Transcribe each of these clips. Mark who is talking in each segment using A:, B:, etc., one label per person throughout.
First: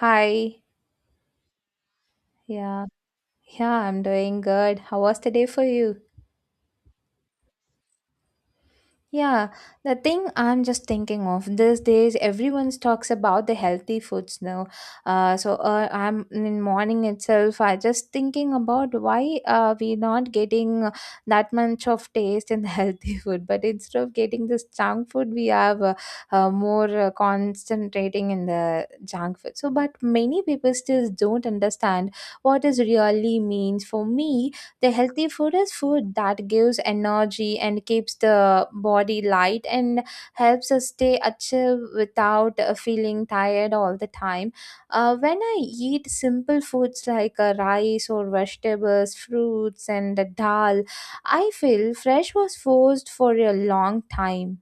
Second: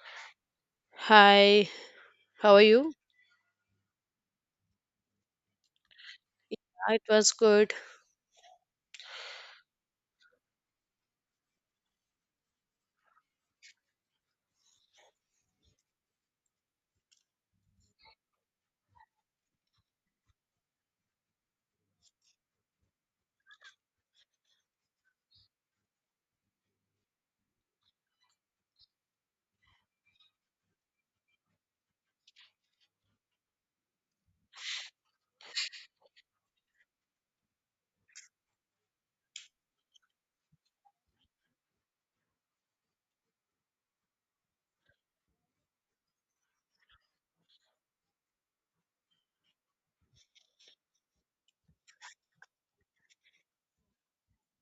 A: Hi.
B: Hi, how are
A: Yeah.
B: you?
A: Yeah, I'm doing good. How was the day for you?
B: It was good.
A: Yeah, the thing I'm just thinking of these days, everyone talks about the healthy foods now. So I'm in morning itself. I just thinking about why we not getting that much of taste in the healthy food, but instead of getting this junk food, we have more concentrating in the junk food. So, but many people still don't understand what is really means for me. The healthy food is food that gives energy and keeps the body light and helps us stay active without feeling tired all the time. When I eat simple foods like rice or vegetables fruits and dal, I feel fresh was forced for a long time.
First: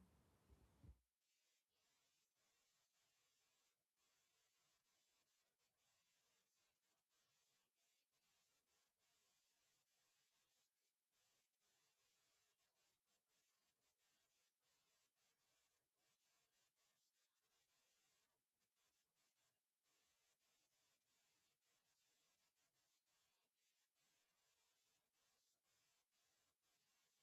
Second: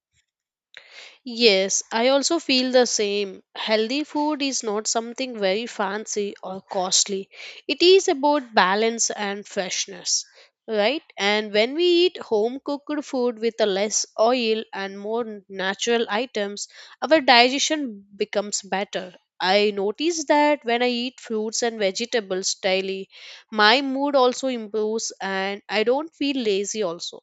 B: Yes, I also feel the same. Healthy food is not something very fancy or costly. It is about balance and freshness, right? And when we eat home cooked food with a less oil and more natural items, our digestion becomes better. I notice that when I eat fruits and vegetables daily, my mood also improves and I don't feel lazy also.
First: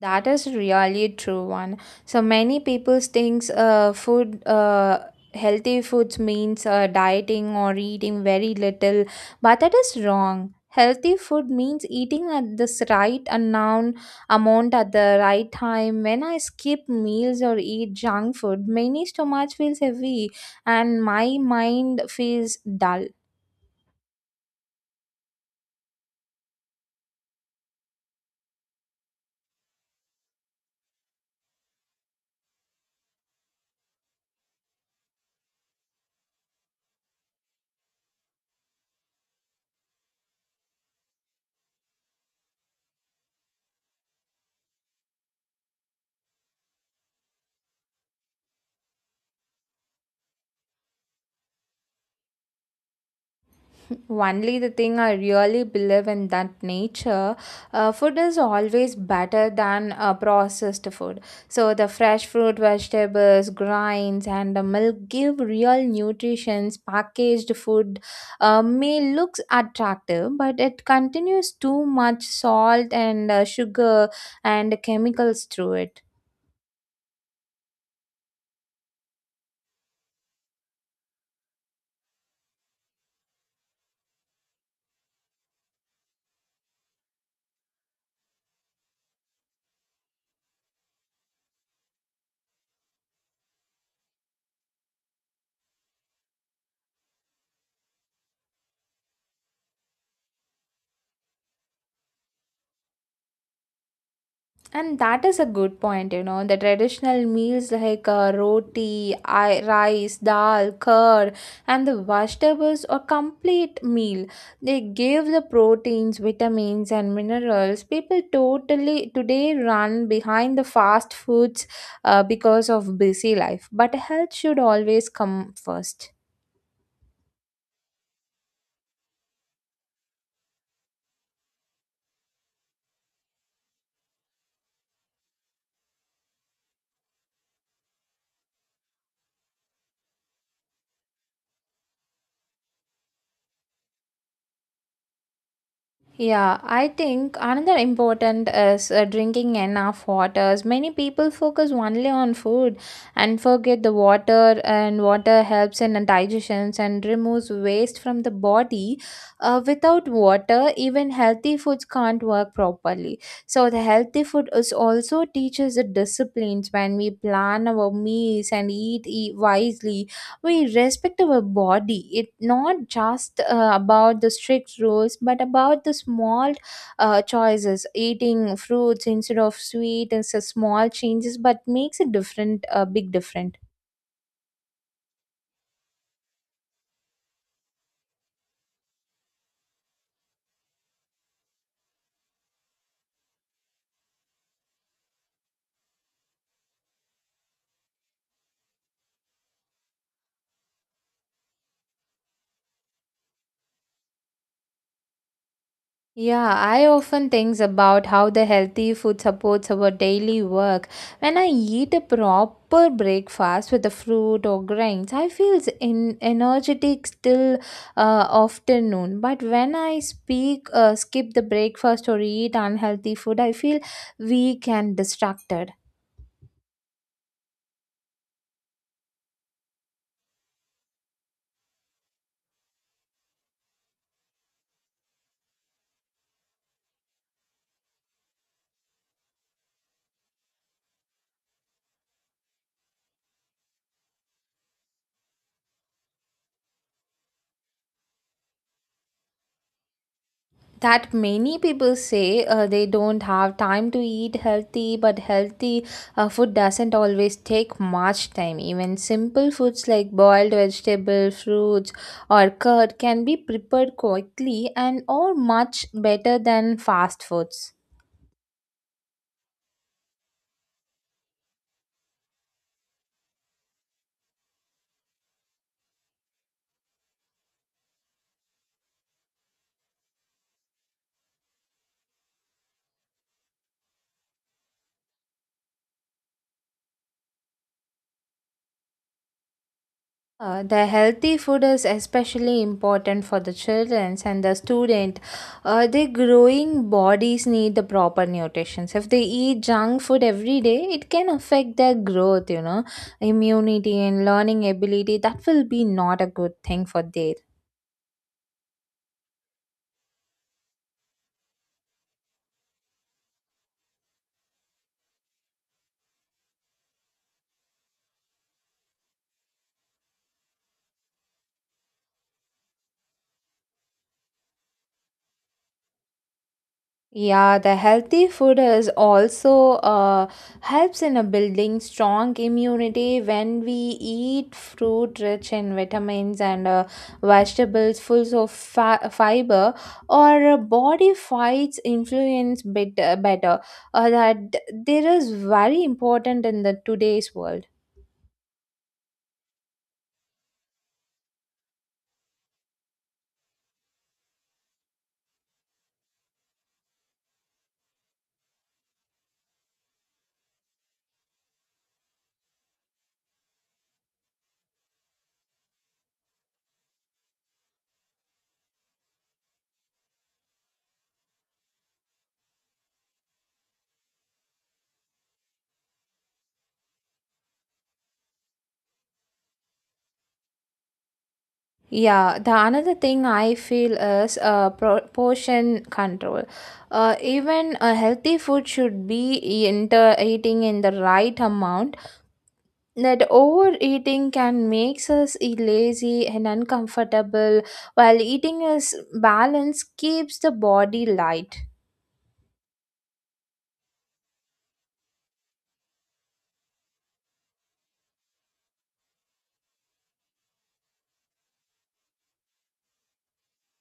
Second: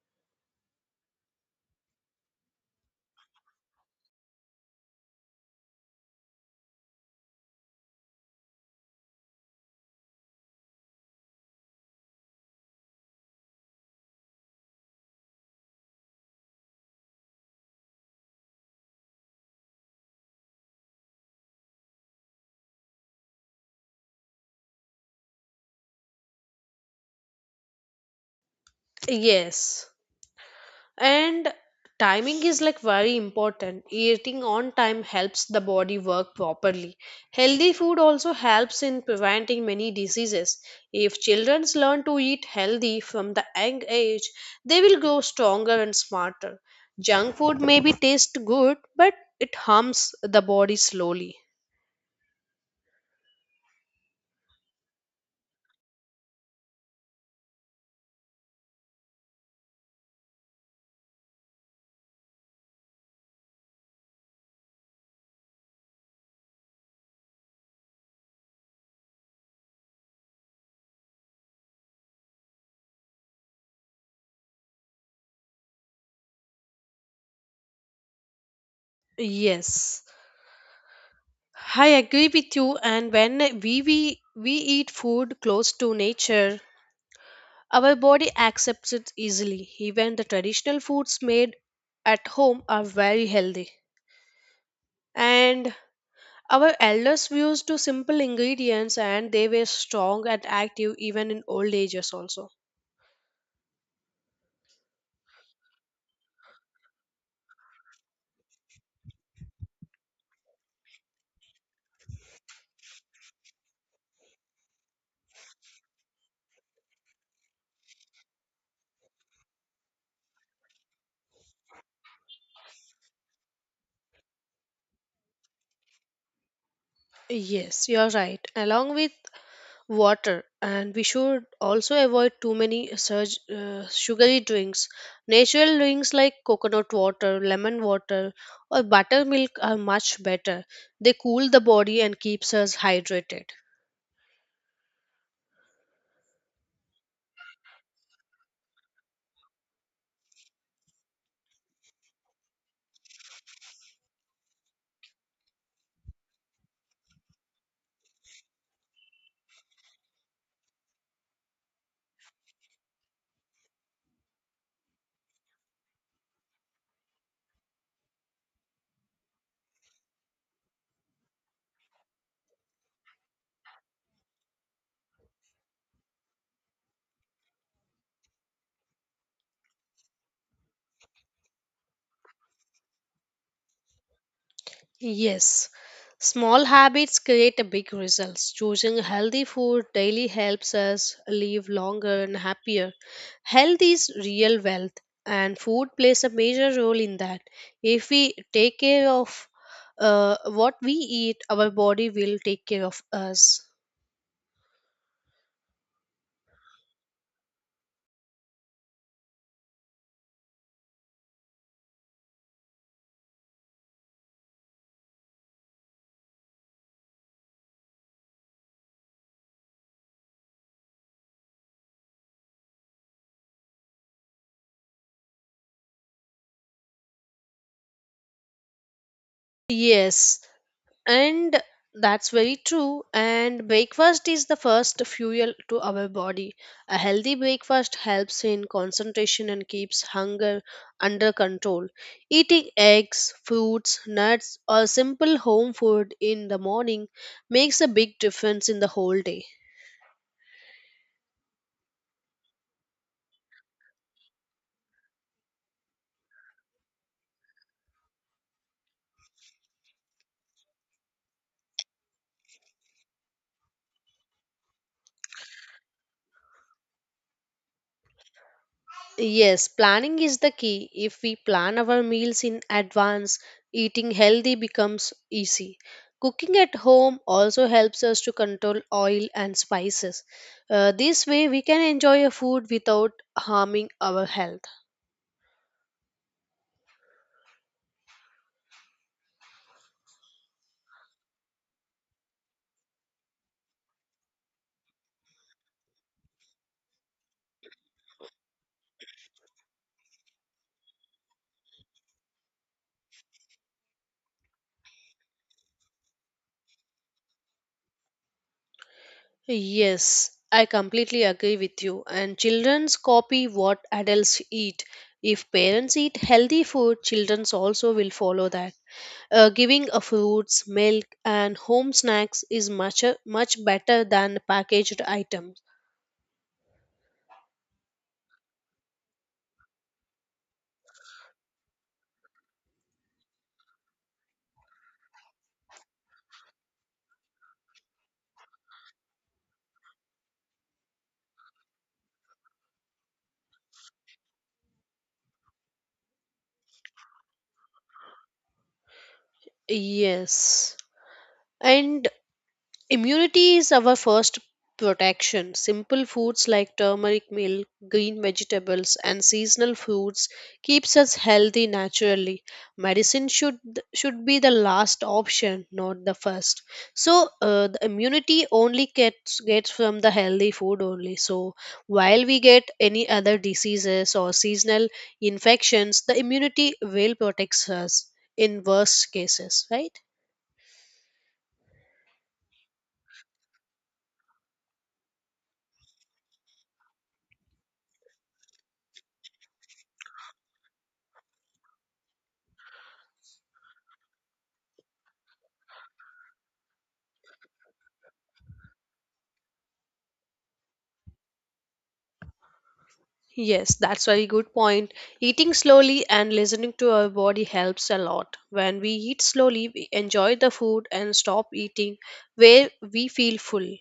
A: That is really a true one. So many people thinks food healthy foods means dieting or eating very little, but that is wrong. Healthy food means eating at this right amount at the right time. When I skip meals or eat junk food, many stomach feels heavy and my mind feels dull.
B: Yes, and timing is like very important. Eating on time helps the body work properly. Healthy food also helps in preventing many diseases. If children learn to eat healthy from the young age, they will grow stronger and smarter. Junk food maybe tastes good, but it harms the body slowly.
A: Only the thing I really believe in that nature, food is always better than processed food. So the fresh fruit, vegetables, grains, and the milk give real nutrition. Packaged food may looks attractive, but it continues too much salt and sugar and chemicals through it.
B: Yes, I agree with you. And when we eat food close to nature, our body accepts it easily. Even the traditional foods made at home are very healthy. And our elders used to simple ingredients and they were strong and active even in old ages also.
A: And that is a good point. The traditional meals like roti, rice, dal, curd, and the vegetables a complete meal. They give the proteins, vitamins, and minerals. People totally today run behind the fast foods because of busy life, but health should always come first.
B: Yes, you're right. Along with water, and we should also avoid too many surge, sugary drinks. Natural drinks like coconut water, lemon water, or buttermilk are much better. They cool the body and keeps us hydrated.
A: Yeah, I think another important is drinking enough waters. Many people focus only on food and forget the water, and water helps in digestion and removes waste from the body. Without water, even healthy foods can't work properly. So the healthy food is also teaches the disciplines. When we plan our meals and eat wisely, we respect our body. It not just about the strict rules but about the small choices, eating fruits instead of sweet, and so small changes but makes a big difference.
B: Yes, small habits create a big results. Choosing healthy food daily helps us live longer and happier. Health is real wealth, and food plays a major role in that. If we take care of what we eat, our body will take care of us.
A: Yeah, I often think about how the healthy food supports our daily work. When I eat a proper breakfast with a fruit or grains, I feel in energetic still afternoon. But when I skip the breakfast or eat unhealthy food, I feel weak and distracted.
B: Yes, and that's very true and breakfast is the first fuel to our body. A healthy breakfast helps in concentration and keeps hunger under control. Eating eggs fruits nuts or simple home food in the morning makes a big difference in the whole day.
A: That many people say they don't have time to eat healthy, but healthy food doesn't always take much time. Even simple foods like boiled vegetable fruits or curd can be prepared quickly and are much better than fast foods.
B: Yes, planning is the key. If we plan our meals in advance, eating healthy becomes easy. Cooking at home also helps us to control oil and spices. This way, we can enjoy a food without harming our health.
A: The healthy food is especially important for the children and the student. Their growing bodies need the proper nutrition. If they eat junk food every day, it can affect their growth, immunity and learning ability. That will be not a good thing for their
B: Yes, I completely agree with you. And children's copy what adults eat. If parents eat healthy food, children also will follow that. Giving a fruits, milk, and home snacks is much much better than packaged items.
A: Yeah, the healthy food is also helps in a building strong immunity when we eat fruit rich in vitamins and vegetables full of fa fiber. Our body fights influence bit better. That there is very important in the today's world.
B: Yes, and immunity is our first protection. Simple foods like turmeric milk, green vegetables and seasonal foods keeps us healthy naturally. Medicine should be the last option, not the first. So the immunity only gets from the healthy food only. So while we get any other diseases or seasonal infections, the immunity will protects us in worst cases, right?
A: Yeah, the another thing I feel is portion control. Even a healthy food should be eating in the right amount. That overeating can makes us lazy and uncomfortable, while eating is balance keeps the body light.
B: Yes, that's very good point. Eating slowly and listening to our body helps a lot. When we eat slowly, we enjoy the food and stop eating where we feel full.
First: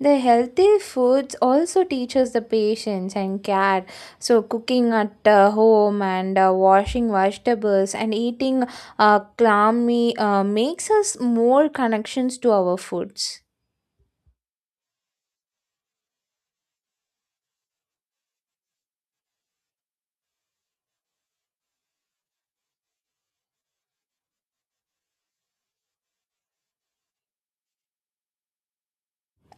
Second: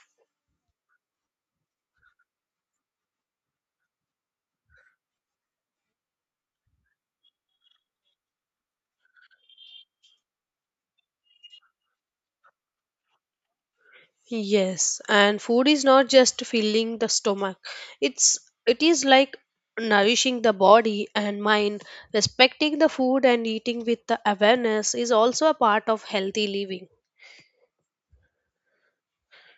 A: The healthy foods also teaches the patience and care. So cooking at home and washing vegetables and eating clammy makes us more connections to our foods.
B: Yes, and food is not just filling the stomach. It's it is like nourishing the body and mind. Respecting the food and eating with the awareness is also a part of healthy living.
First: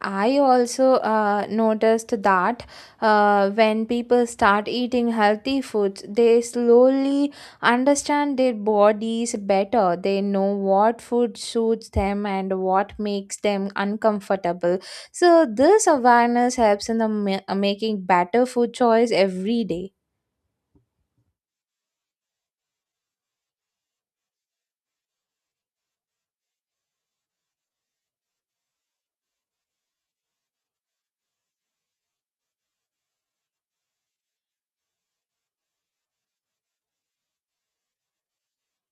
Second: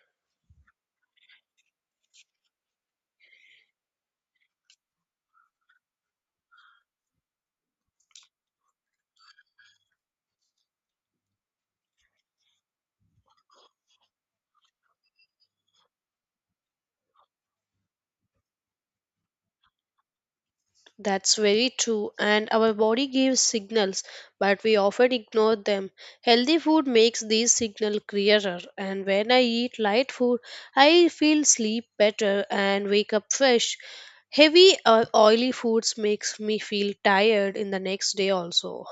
A: I also noticed that when people start eating healthy foods, they slowly understand their bodies better. They know what food suits them and what makes them uncomfortable. So, this awareness helps in the making better food choice every day.
B: That's very true, and our body gives signals, but we often ignore them. Healthy food makes these signals clearer, and when I eat light food, I feel sleep better and wake up fresh. Heavy or oily foods makes me feel tired in the next day also.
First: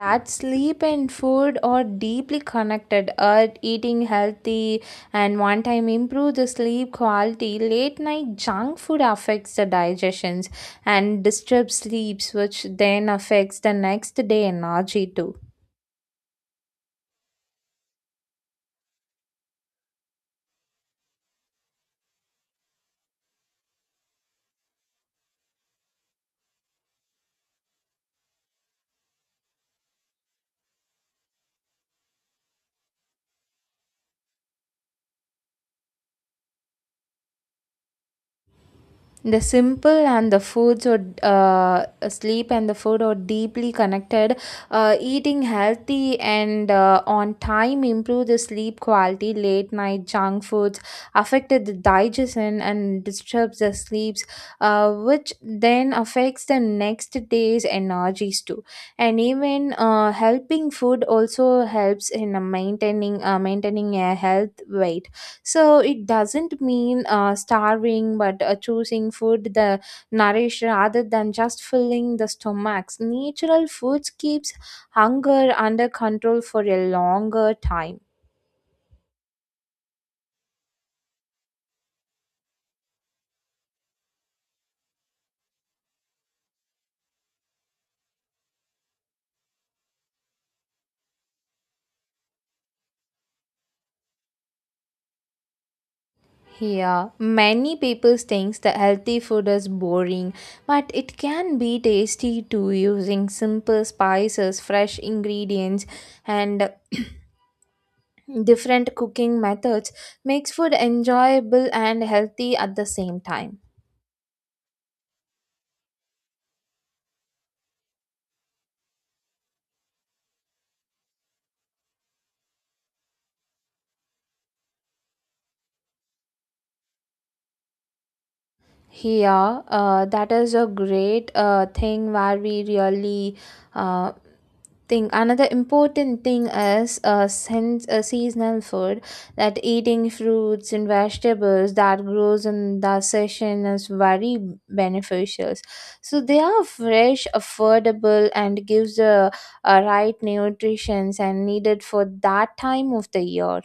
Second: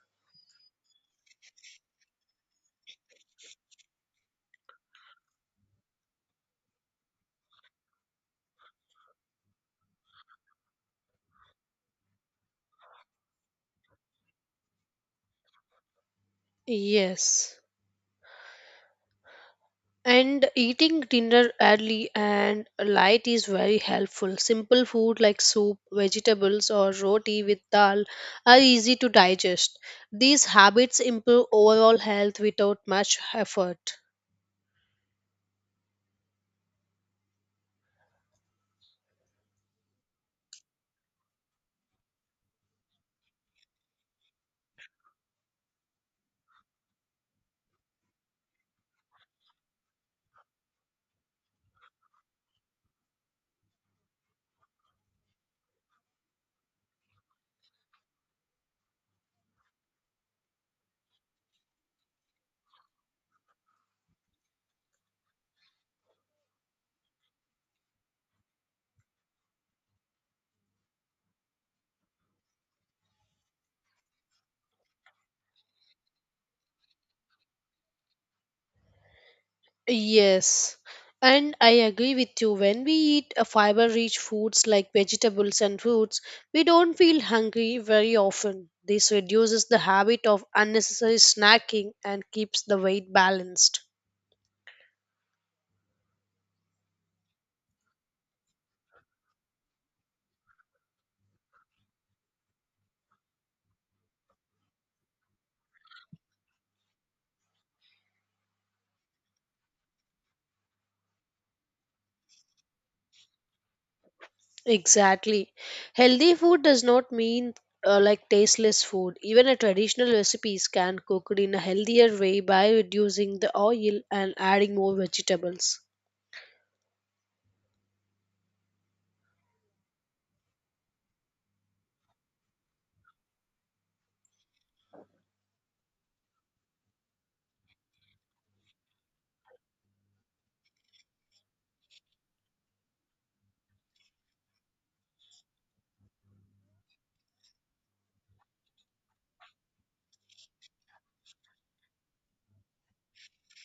A: That sleep and food are deeply connected. Eating healthy and one time improve the sleep quality. Late night junk food affects the digestions and disturbs sleeps, which then affects the next day energy too.
B: Yes. And eating dinner early and light is very helpful. Simple food like soup, vegetables, or roti with dal are easy to digest. These habits improve overall health without much effort.
A: The simple and the foods or sleep and the food are deeply connected. Eating healthy and on time improve the sleep quality. Late night junk foods affected the digestion and disturbs the sleeps, which then affects the next day's energies too. And even helping food also helps in maintaining a health weight, so it doesn't mean starving, but choosing food the nourish rather than just filling the stomachs. Natural foods keeps hunger under control for a longer time.
B: Yes, and I agree with you. When we eat a fiber-rich foods like vegetables and fruits, we don't feel hungry very often. This reduces the habit of unnecessary snacking and keeps the weight balanced.
A: Yeah, many people thinks that healthy food is boring, but it can be tasty too, using simple spices, fresh ingredients, and different cooking methods makes food enjoyable and healthy at the same time.
B: Exactly. Healthy food does not mean like tasteless food. Even a traditional recipes can cooked in a healthier way by reducing the oil and adding more vegetables.
A: Yeah, that is a great thing where we really uh, think. Another important thing is since seasonal food, that eating fruits and vegetables that grows in the season is very beneficial. So they are fresh, affordable, and gives the right nutrition and needed for that time of the year.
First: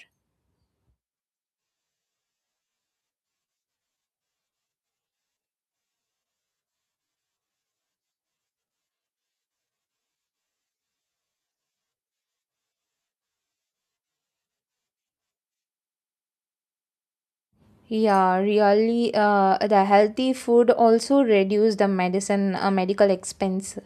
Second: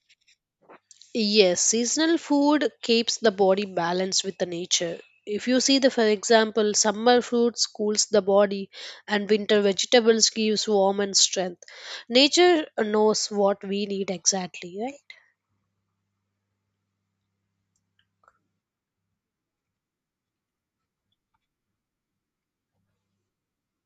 B: Yes, seasonal food keeps the body balanced with the nature. If you see the for example, summer fruits cools the body and winter vegetables gives warm and strength. Nature knows what we need exactly, right?
A: Yeah, really, the healthy food also reduce the medicine, medical expense.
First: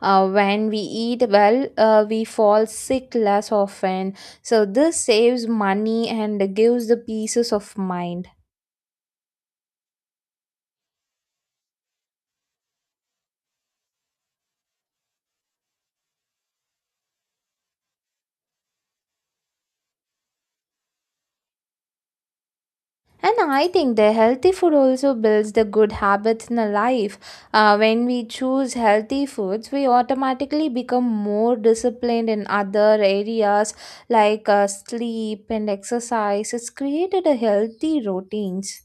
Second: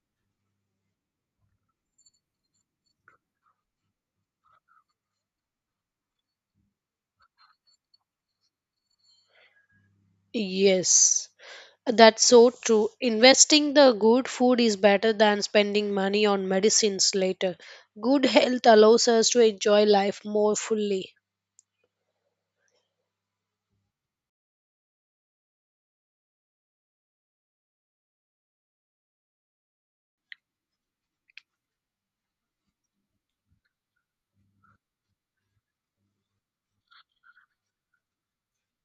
A: When we eat well, we fall sick less often. So this saves money and gives the pieces of mind.
B: Yes. That's so true. Investing the good food is better than spending money on medicines later. Good health allows us to enjoy life more fully.
A: And I think the healthy food also builds the good habits in our life. When we choose healthy foods, we automatically become more disciplined in other areas like sleep and exercise. It's created a healthy routines.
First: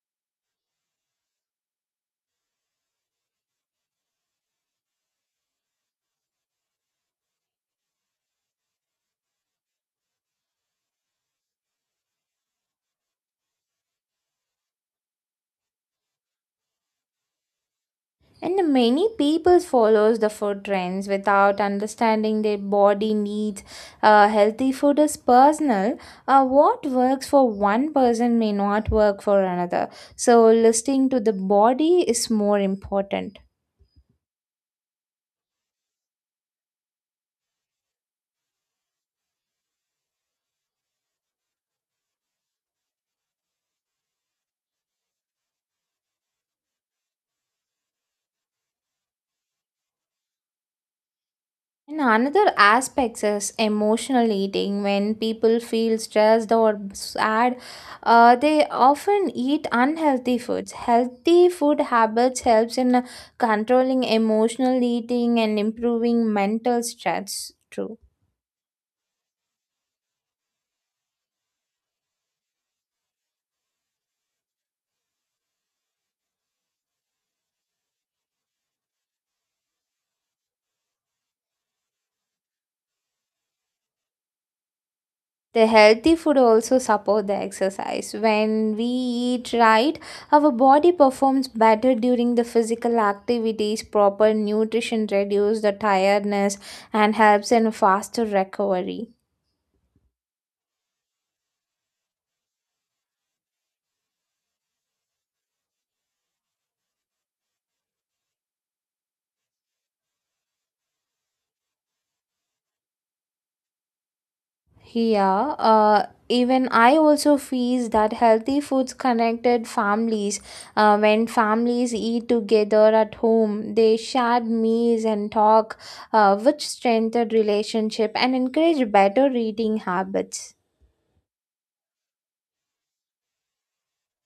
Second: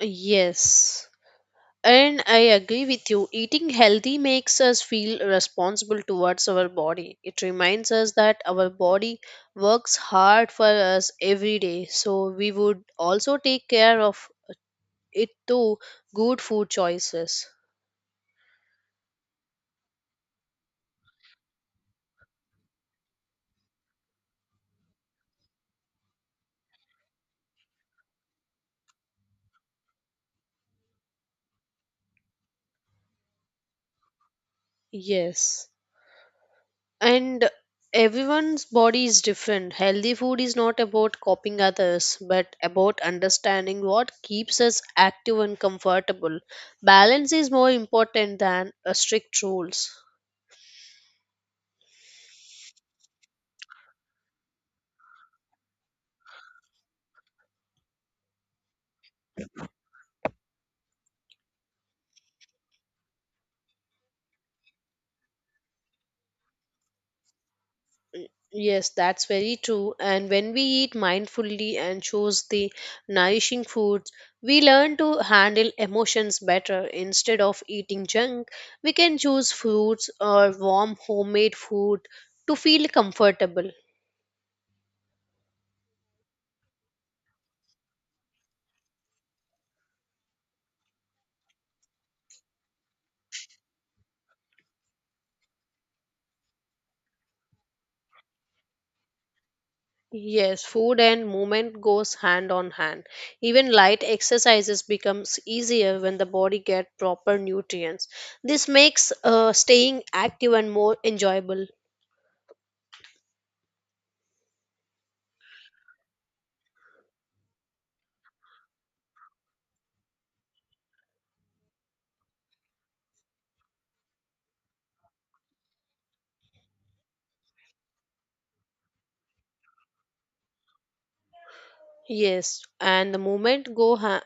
B: Yes. And I agree with you. Eating healthy makes us feel responsible towards our body. It reminds us that our body works hard for us every day. So we would also take care of it through good food choices.
A: And many people follows the food trends without understanding their body needs. Healthy food is personal. What works for one person may not work for another. So listening to the body is more important.
B: Yes. And everyone's body is different. Healthy food is not about copying others but about understanding what keeps us active and comfortable. Balance is more important than strict rules.
A: And another aspect is emotional eating. When people feel stressed or sad, they often eat unhealthy foods. Healthy food habits helps in controlling emotional eating and improving mental stress too.
B: Yes, that's very true, and when we eat mindfully and choose the nourishing foods, we learn to handle emotions better. Instead of eating junk, we can choose fruits or warm homemade food to feel comfortable.
A: The healthy food also support the exercise. When we eat right, our body performs better during the physical activities. Proper nutrition reduces the tiredness and helps in faster recovery.
B: Yes, food and movement goes hand on hand. Even light exercises becomes easier when the body get proper nutrients. This makes staying active and more enjoyable.
A: Yeah, even I also feel that healthy foods connected families. When families eat together at home, they share meals and talk, which strengthen relationship and encourage better eating habits.
B: Yes, and the movement go ha-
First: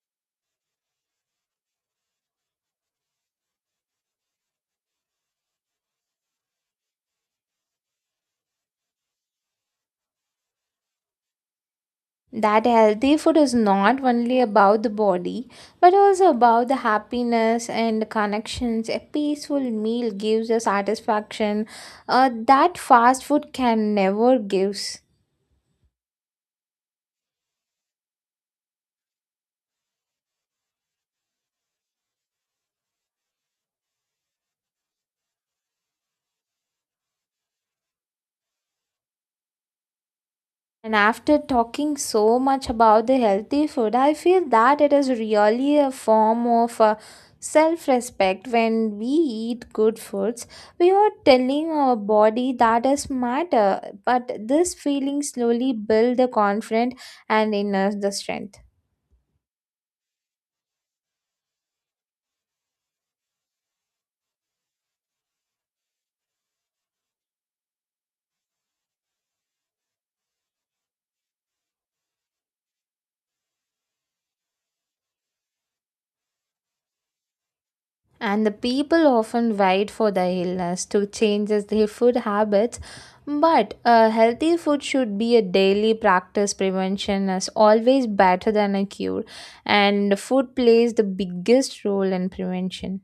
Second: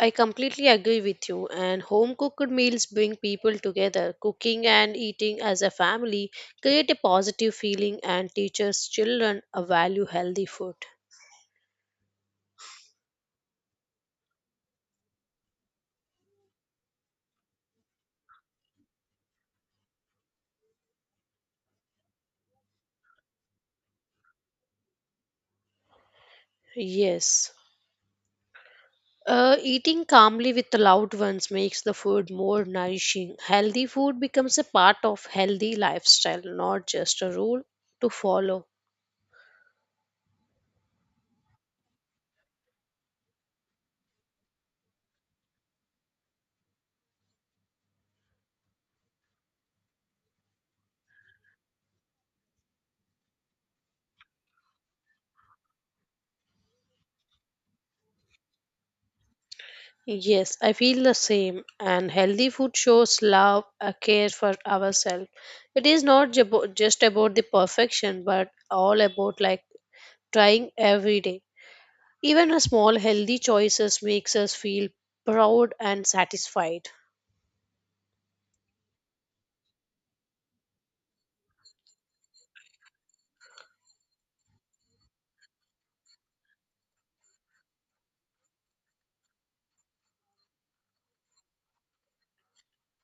B: I completely agree with you. And home cooked meals bring people together. Cooking and eating as a family create a positive feeling and teaches children a value healthy food.
A: That healthy food is not only about the body but also about the happiness and connections. A peaceful meal gives a satisfaction that fast food can never gives.
B: Yes. Eating calmly with the loved ones makes the food more nourishing. Healthy food becomes a part of healthy lifestyle, not just a rule to follow.
A: And after talking so much about the healthy food, I feel that it is really a form of self respect when we eat good foods. We are telling our body that is matter, but this feeling slowly builds the confidence and inner the strength.
B: Yes, I feel the same. And healthy food shows love, a care for ourselves. It is not just about the perfection, but all about like trying every day. Even a small healthy choices makes us feel proud and satisfied.
A: And the people often wait for the illness to change as their food habits. But a healthy food should be a daily practice. Prevention is always better than a cure, and food plays the biggest role in prevention.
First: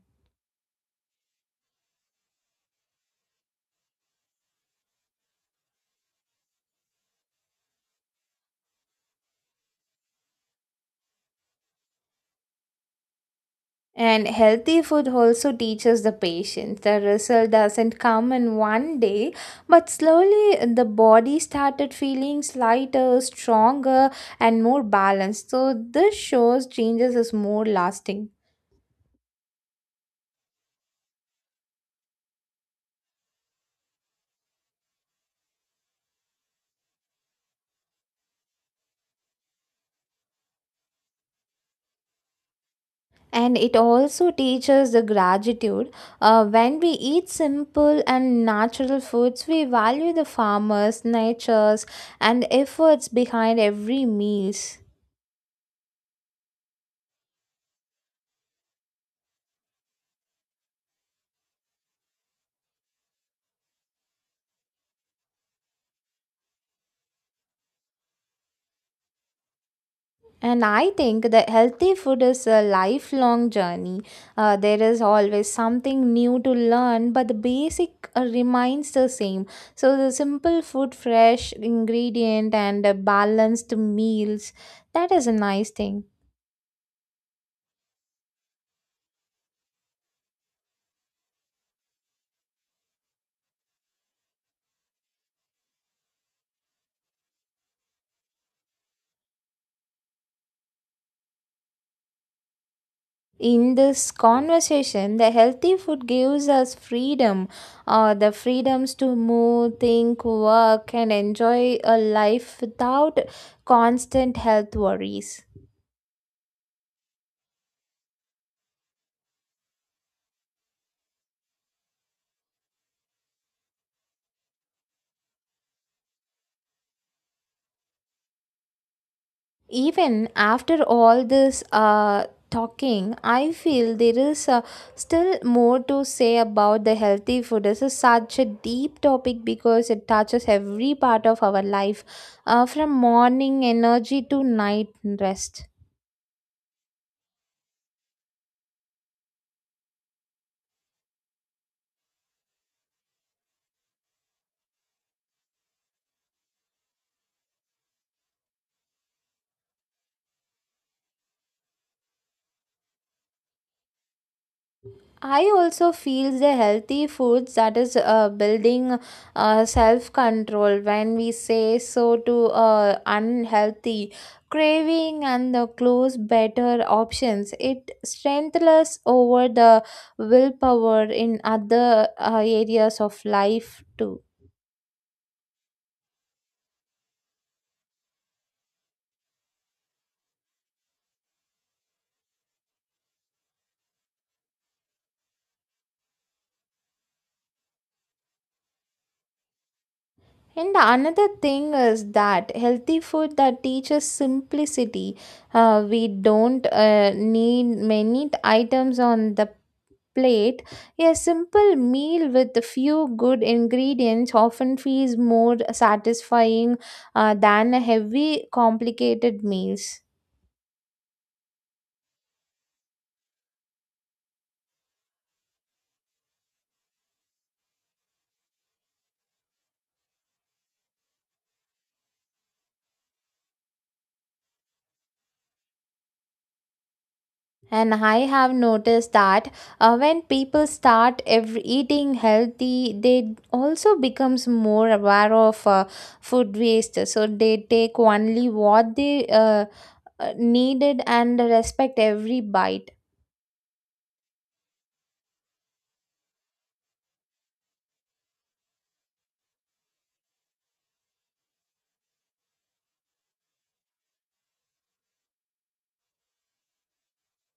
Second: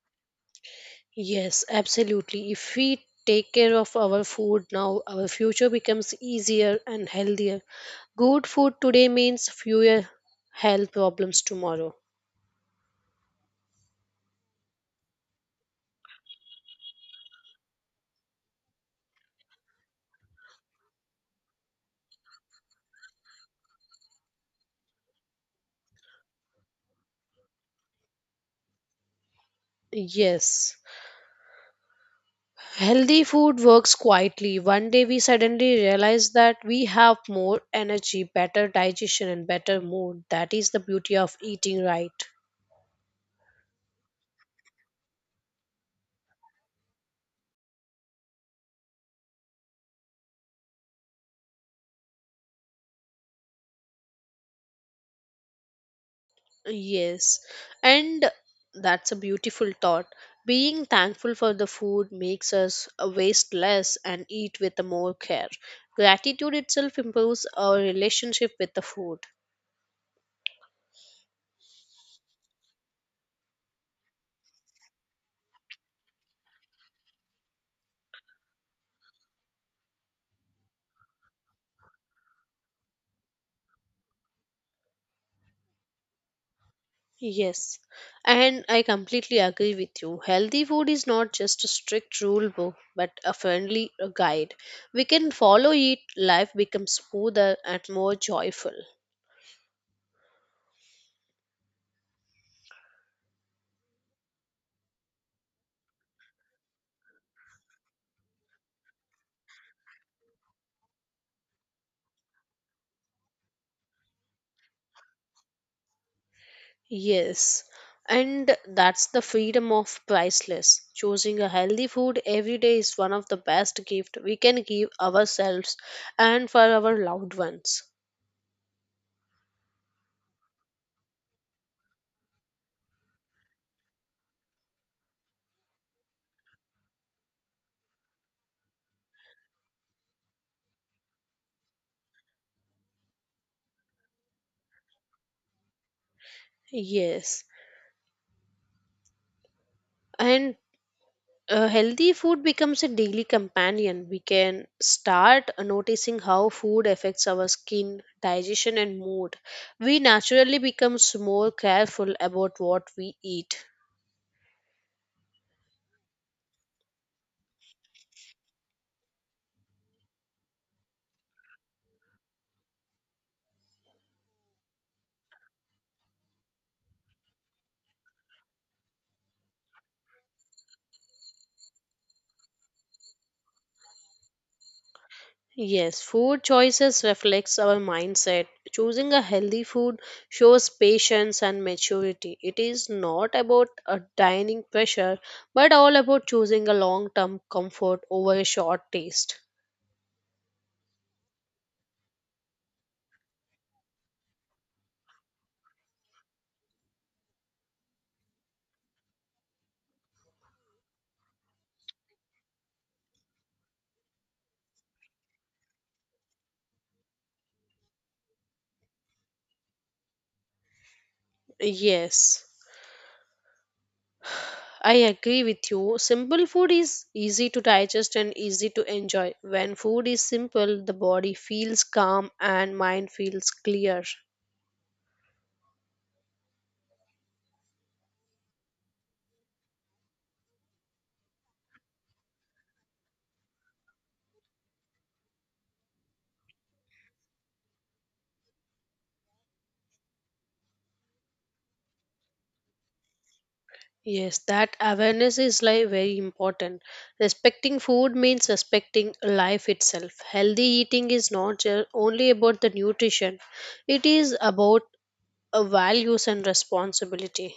B: Yes, absolutely. If we take care of our food now, our future becomes easier and healthier. Good food today means fewer health problems tomorrow.
A: And healthy food also teaches the patient. The result doesn't come in one day, but slowly the body started feeling lighter, stronger, and more balanced. So, this shows changes is more lasting.
B: Yes. Healthy food works quietly. One day we suddenly realize that we have more energy, better digestion, and better mood. That is the beauty of eating right.
A: And it also teaches the gratitude when we eat simple and natural foods, we value the farmers natures and efforts behind every meals.
B: Yes, and that's a beautiful thought. Being thankful for the food makes us waste less and eat with more care. Gratitude itself improves our relationship with the food.
A: And I think the healthy food is a lifelong journey. There is always something new to learn, but the basic remains the same. So the simple food fresh ingredient and balanced meals, that is a nice thing.
B: Yes, and I completely agree with you. Healthy food is not just a strict rule book, but a friendly guide. We can follow it, life becomes smoother and more joyful.
A: In this conversation the healthy food gives us freedom, the freedoms to move think work and enjoy a life without constant health worries.
B: Yes, and that's the freedom of priceless. Choosing a healthy food every day is one of the best gift we can give ourselves and for our loved ones.
A: Even after all this talking, I feel there is still more to say about the healthy food. This is such a deep topic because it touches every part of our life, from morning energy to night rest.
B: Yes, and healthy food becomes a daily companion. We can start noticing how food affects our skin, digestion, and mood. We naturally becomes more careful about what we eat.
A: I also feel the healthy foods that is building self control when we say so to unhealthy craving and the close better options. It strengthens over the willpower in other areas of life too.
B: Yes, food choices reflects our mindset. Choosing a healthy food shows patience and maturity. It is not about a dining pressure, but all about choosing a long-term comfort over a short taste.
A: And the another thing is that healthy food that teaches simplicity. We don't need many items on the plate. A simple meal with a few good ingredients often feels more satisfying than a heavy, complicated meals.
B: Yes, I agree with you. Simple food is easy to digest and easy to enjoy. When food is simple, the body feels calm and mind feels clear.
A: And I have noticed that when people start eating healthy, they also becomes more aware of food waste. So they take only what they needed and respect every bite.
B: Yes, that awareness is like very important. Respecting food means respecting life itself. Healthy eating is not just only about the nutrition; it is about values and responsibility.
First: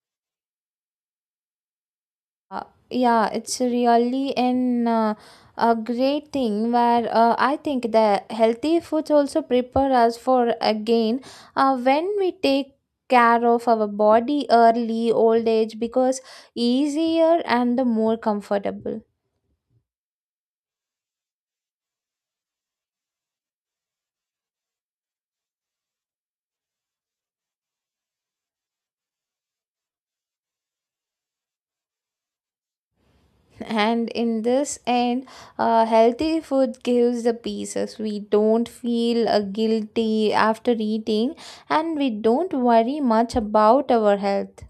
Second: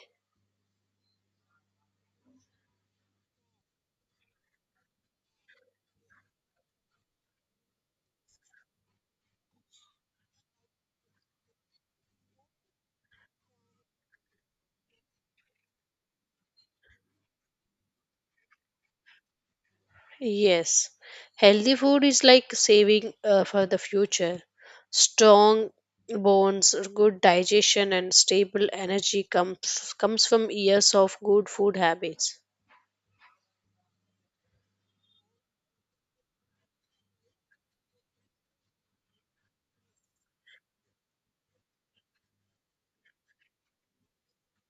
A: Uh, yeah, it's really an a great thing where I think the healthy foods also prepare us for again when we take care of our body early old age because easier and the more comfortable
B: Yes, healthy food is like saving for the future. Strong bones, good digestion, and stable energy comes from years of good food habits.
A: and in this end healthy food gives the pieces we don't feel guilty after eating, and we don't worry much about our health.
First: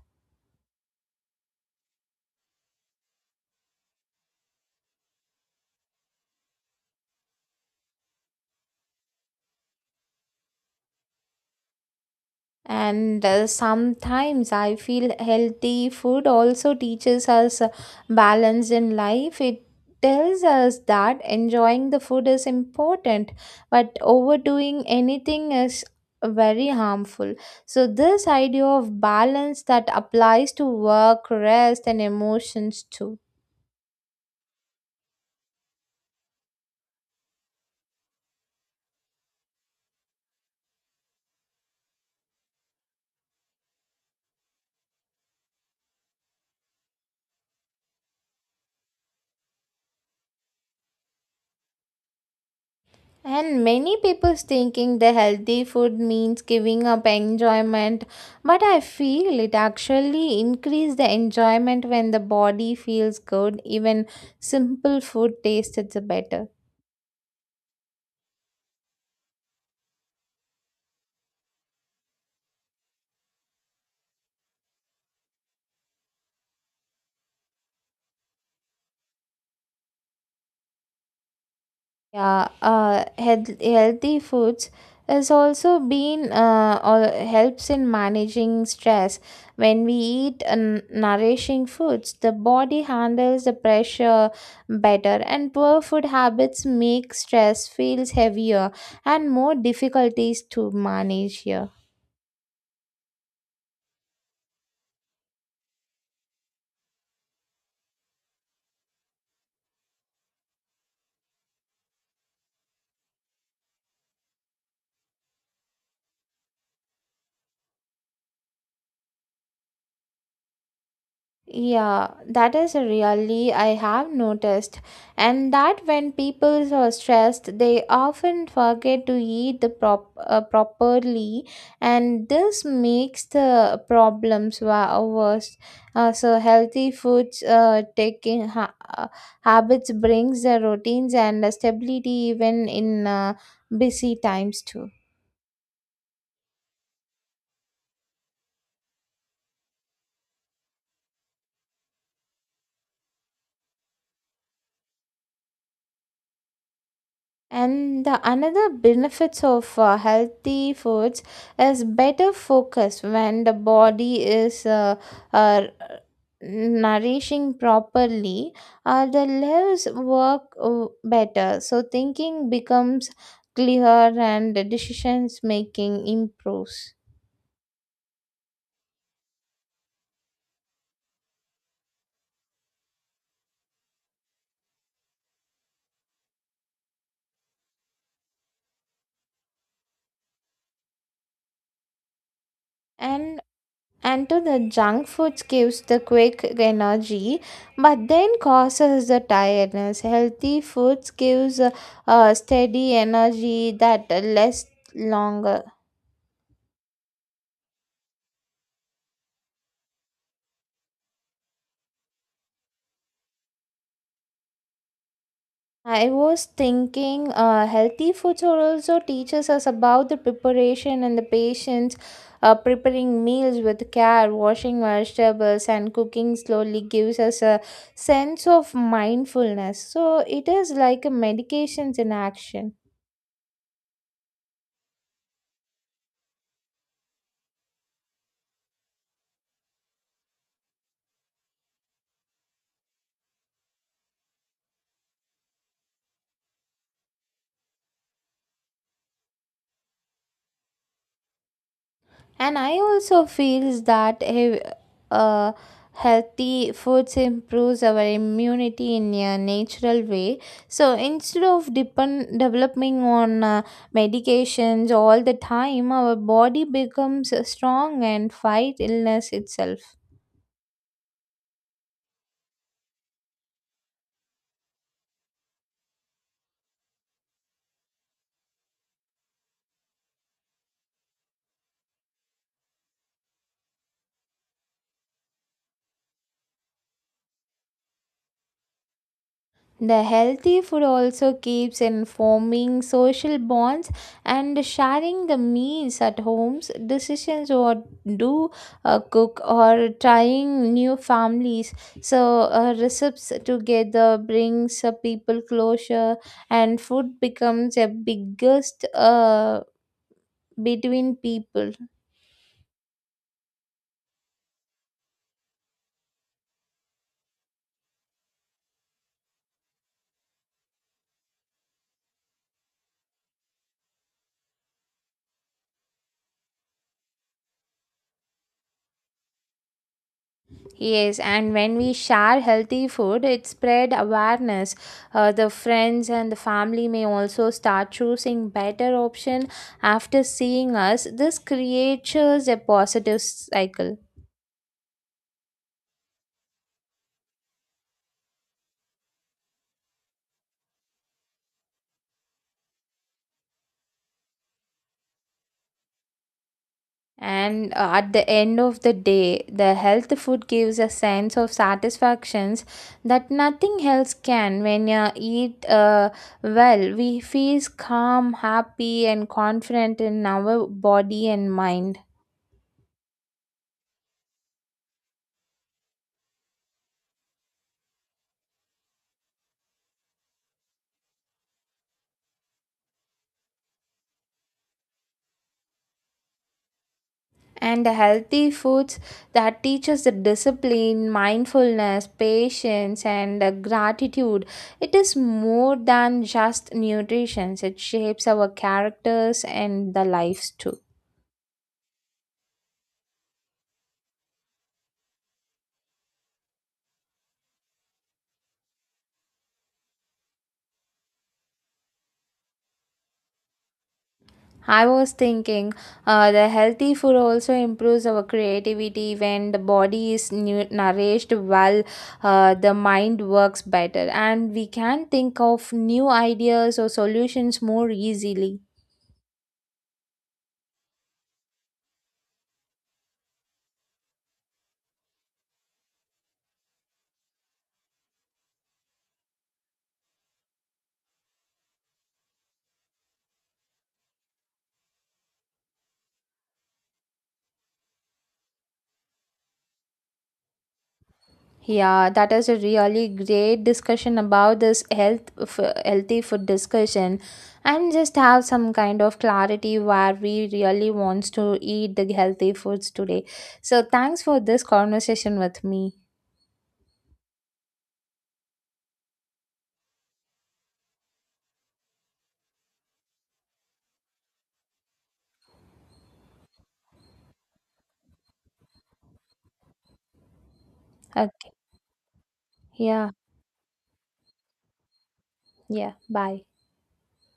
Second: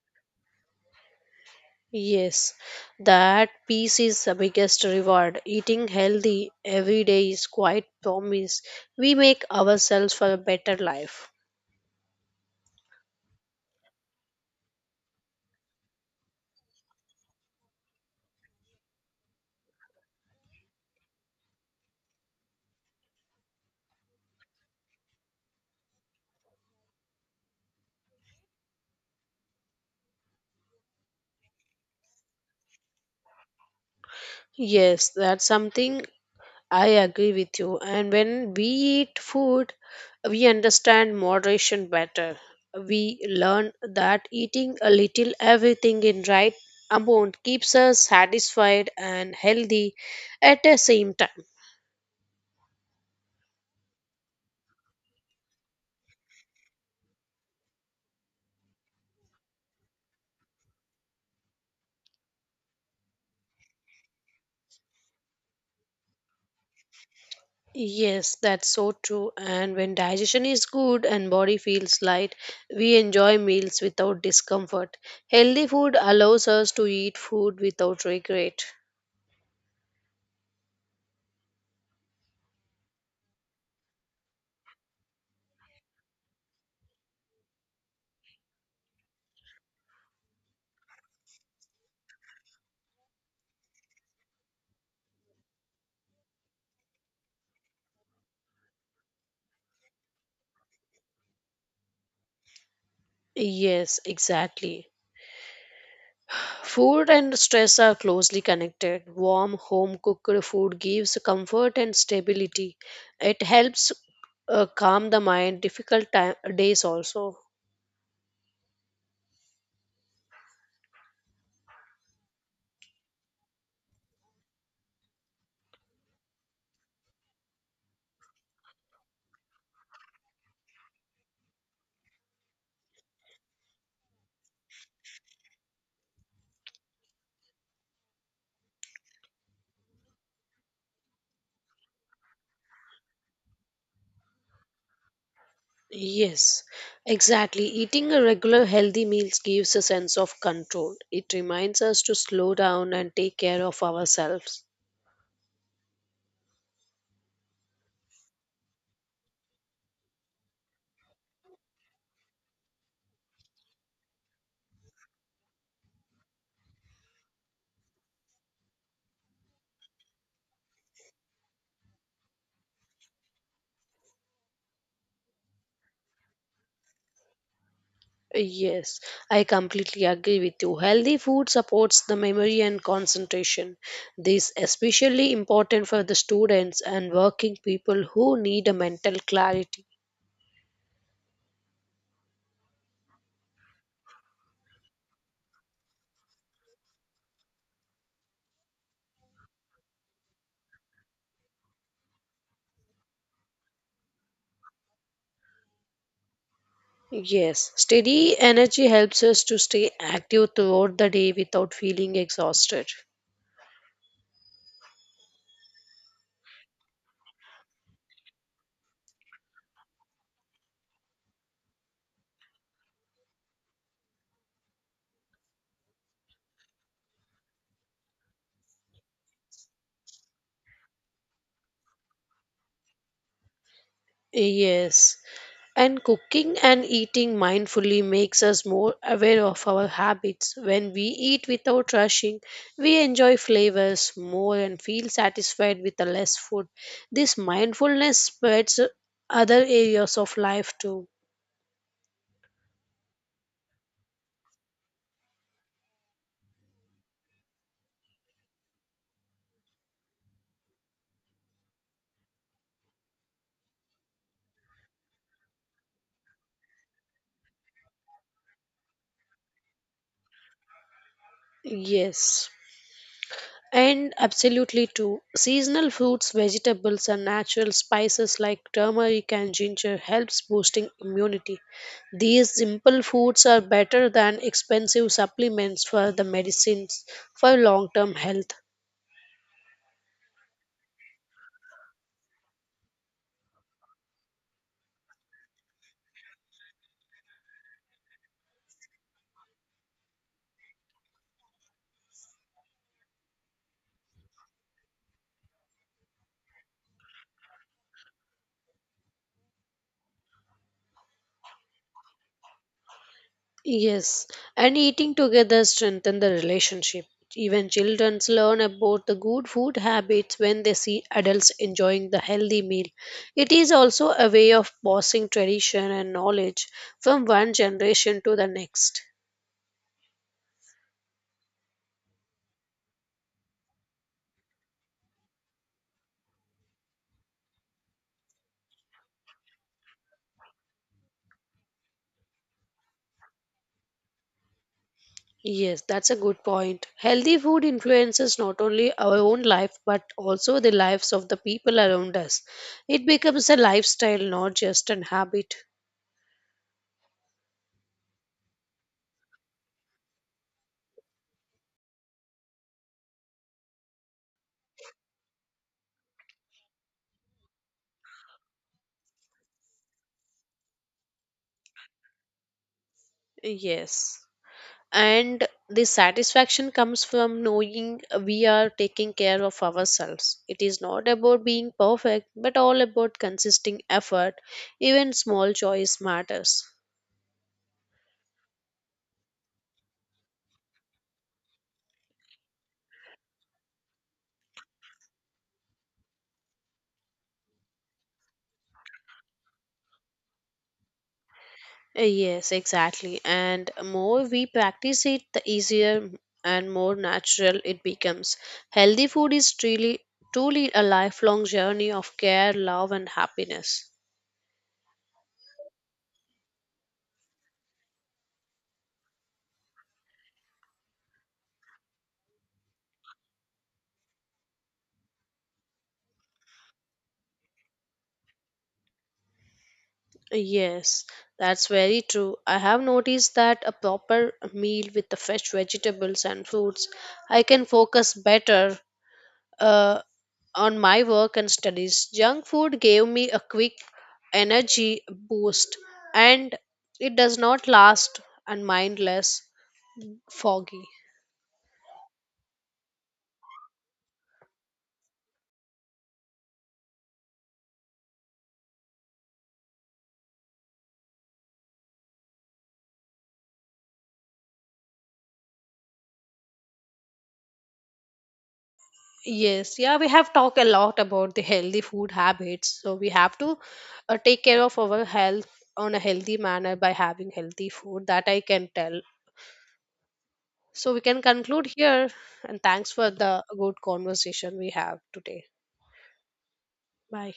B: Yes, that peace is the biggest reward. Eating healthy every day is quite promise we make ourselves for a better life.
A: And sometimes I feel healthy food also teaches us balance in life. It tells us that enjoying the food is important, but overdoing anything is very harmful. So, this idea of balance that applies to work, rest, and emotions too.
B: Yes, that's something I agree with you. And when we eat food, we understand moderation better. We learn that eating a little everything in right amount keeps us satisfied and healthy at the same time.
A: And many people thinking the healthy food means giving up enjoyment, but I feel it actually increase the enjoyment when the body feels good. Even simple food tastes better.
B: Yes, that's so true. And when digestion is good and body feels light, we enjoy meals without discomfort. Healthy food allows us to eat food without regret.
A: Yeah, healthy foods has also been or helps in managing stress. When we eat nourishing foods, the body handles the pressure better, and poor food habits make stress feels heavier and more difficulties to manage here.
B: Yes, exactly. Food and stress are closely connected. Warm, home cooked food gives comfort and stability. It helps calm the mind difficult time, days also.
A: Yeah, that is really I have noticed, and that when people are stressed, they often forget to eat the properly, and this makes the problems worse. So healthy foods, taking ha habits brings the routines and the stability even in busy times too.
B: Yes, exactly. Eating a regular healthy meals gives a sense of control. It reminds us to slow down and take care of ourselves.
A: And the another benefits of healthy foods is better focus when the body is uh, nourishing properly. The lives work better, so thinking becomes clear and the decisions making improves.
B: Yes, I completely agree with you. Healthy food supports the memory and concentration. This is especially important for the students and working people who need a mental clarity.
A: And and to the junk foods gives the quick energy but then causes the tiredness, healthy foods gives a steady energy that lasts longer.
B: Yes, steady energy helps us to stay active throughout the day without feeling exhausted.
A: I was thinking healthy foods are also teaches us about the preparation and the patience. Preparing meals with care, washing vegetables, and cooking slowly gives us a sense of mindfulness, so it is like a medications in action.
B: Yes. And cooking and eating mindfully makes us more aware of our habits. When we eat without rushing, we enjoy flavors more and feel satisfied with the less food. This mindfulness spreads other areas of life too.
A: And I also feels that uh, healthy foods improves our immunity in a natural way, so instead of depend developing on medications all the time, our body becomes strong and fight illness itself.
B: Yes. And absolutely too. Seasonal fruits, vegetables, and natural spices like turmeric and ginger helps boosting immunity. These simple foods are better than expensive supplements for the medicines for long-term health.
A: The healthy food also keeps in forming social bonds and sharing the meals at homes, decisions or do cook or trying new families. So recipes together brings people closer, and food becomes a biggest between people.
B: Yes, and eating together strengthen the relationship. Even children learn about the good food habits when they see adults enjoying the healthy meal. It is also a way of passing tradition and knowledge from one generation to the next.
A: Yes, and when we share healthy food, it spread awareness. The friends and the family may also start choosing better option after seeing us. This creates a positive cycle.
B: Yes, that's a good point. Healthy food influences not only our own life but also the lives of the people around us. It becomes a lifestyle, not just an habit.
A: And at the end of the day, the health food gives a sense of satisfactions that nothing else can. When you eat well, we feel calm, happy, and confident in our body and mind.
B: Yes, and the satisfaction comes from knowing we are taking care of ourselves. It is not about being perfect but all about consistent effort. Even small choice matters.
A: And healthy foods that teach us the discipline, mindfulness, patience, and gratitude. It is more than just nutrition, it shapes our characters and the lives too.
B: Yes, exactly, and more we practice it the easier and more natural it becomes. Healthy food is truly a lifelong journey of care love and happiness.
A: I was thinking the healthy food also improves our creativity. When the body is nourished well, the mind works better, and we can think of new ideas or solutions more easily.
B: Yes, that's very true. I have noticed that a proper meal with the fresh vegetables and fruits, I can focus better uh, on my work and studies. Junk food gave me a quick energy boost and it does not last and mindless foggy.
A: Yeah, that is a really great discussion about this healthy food discussion, and just have some kind of clarity where we really wants to eat the healthy foods today. So thanks for this conversation with me.
B: Yes, yeah, we have talked a lot about the healthy food habits. So we have to take care of our health on a healthy manner by having healthy food that I can tell. So we can
A: Okay.
B: conclude here and thanks for
A: Yeah,
B: the good conversation we have today.
A: yeah. Bye.
B: Bye.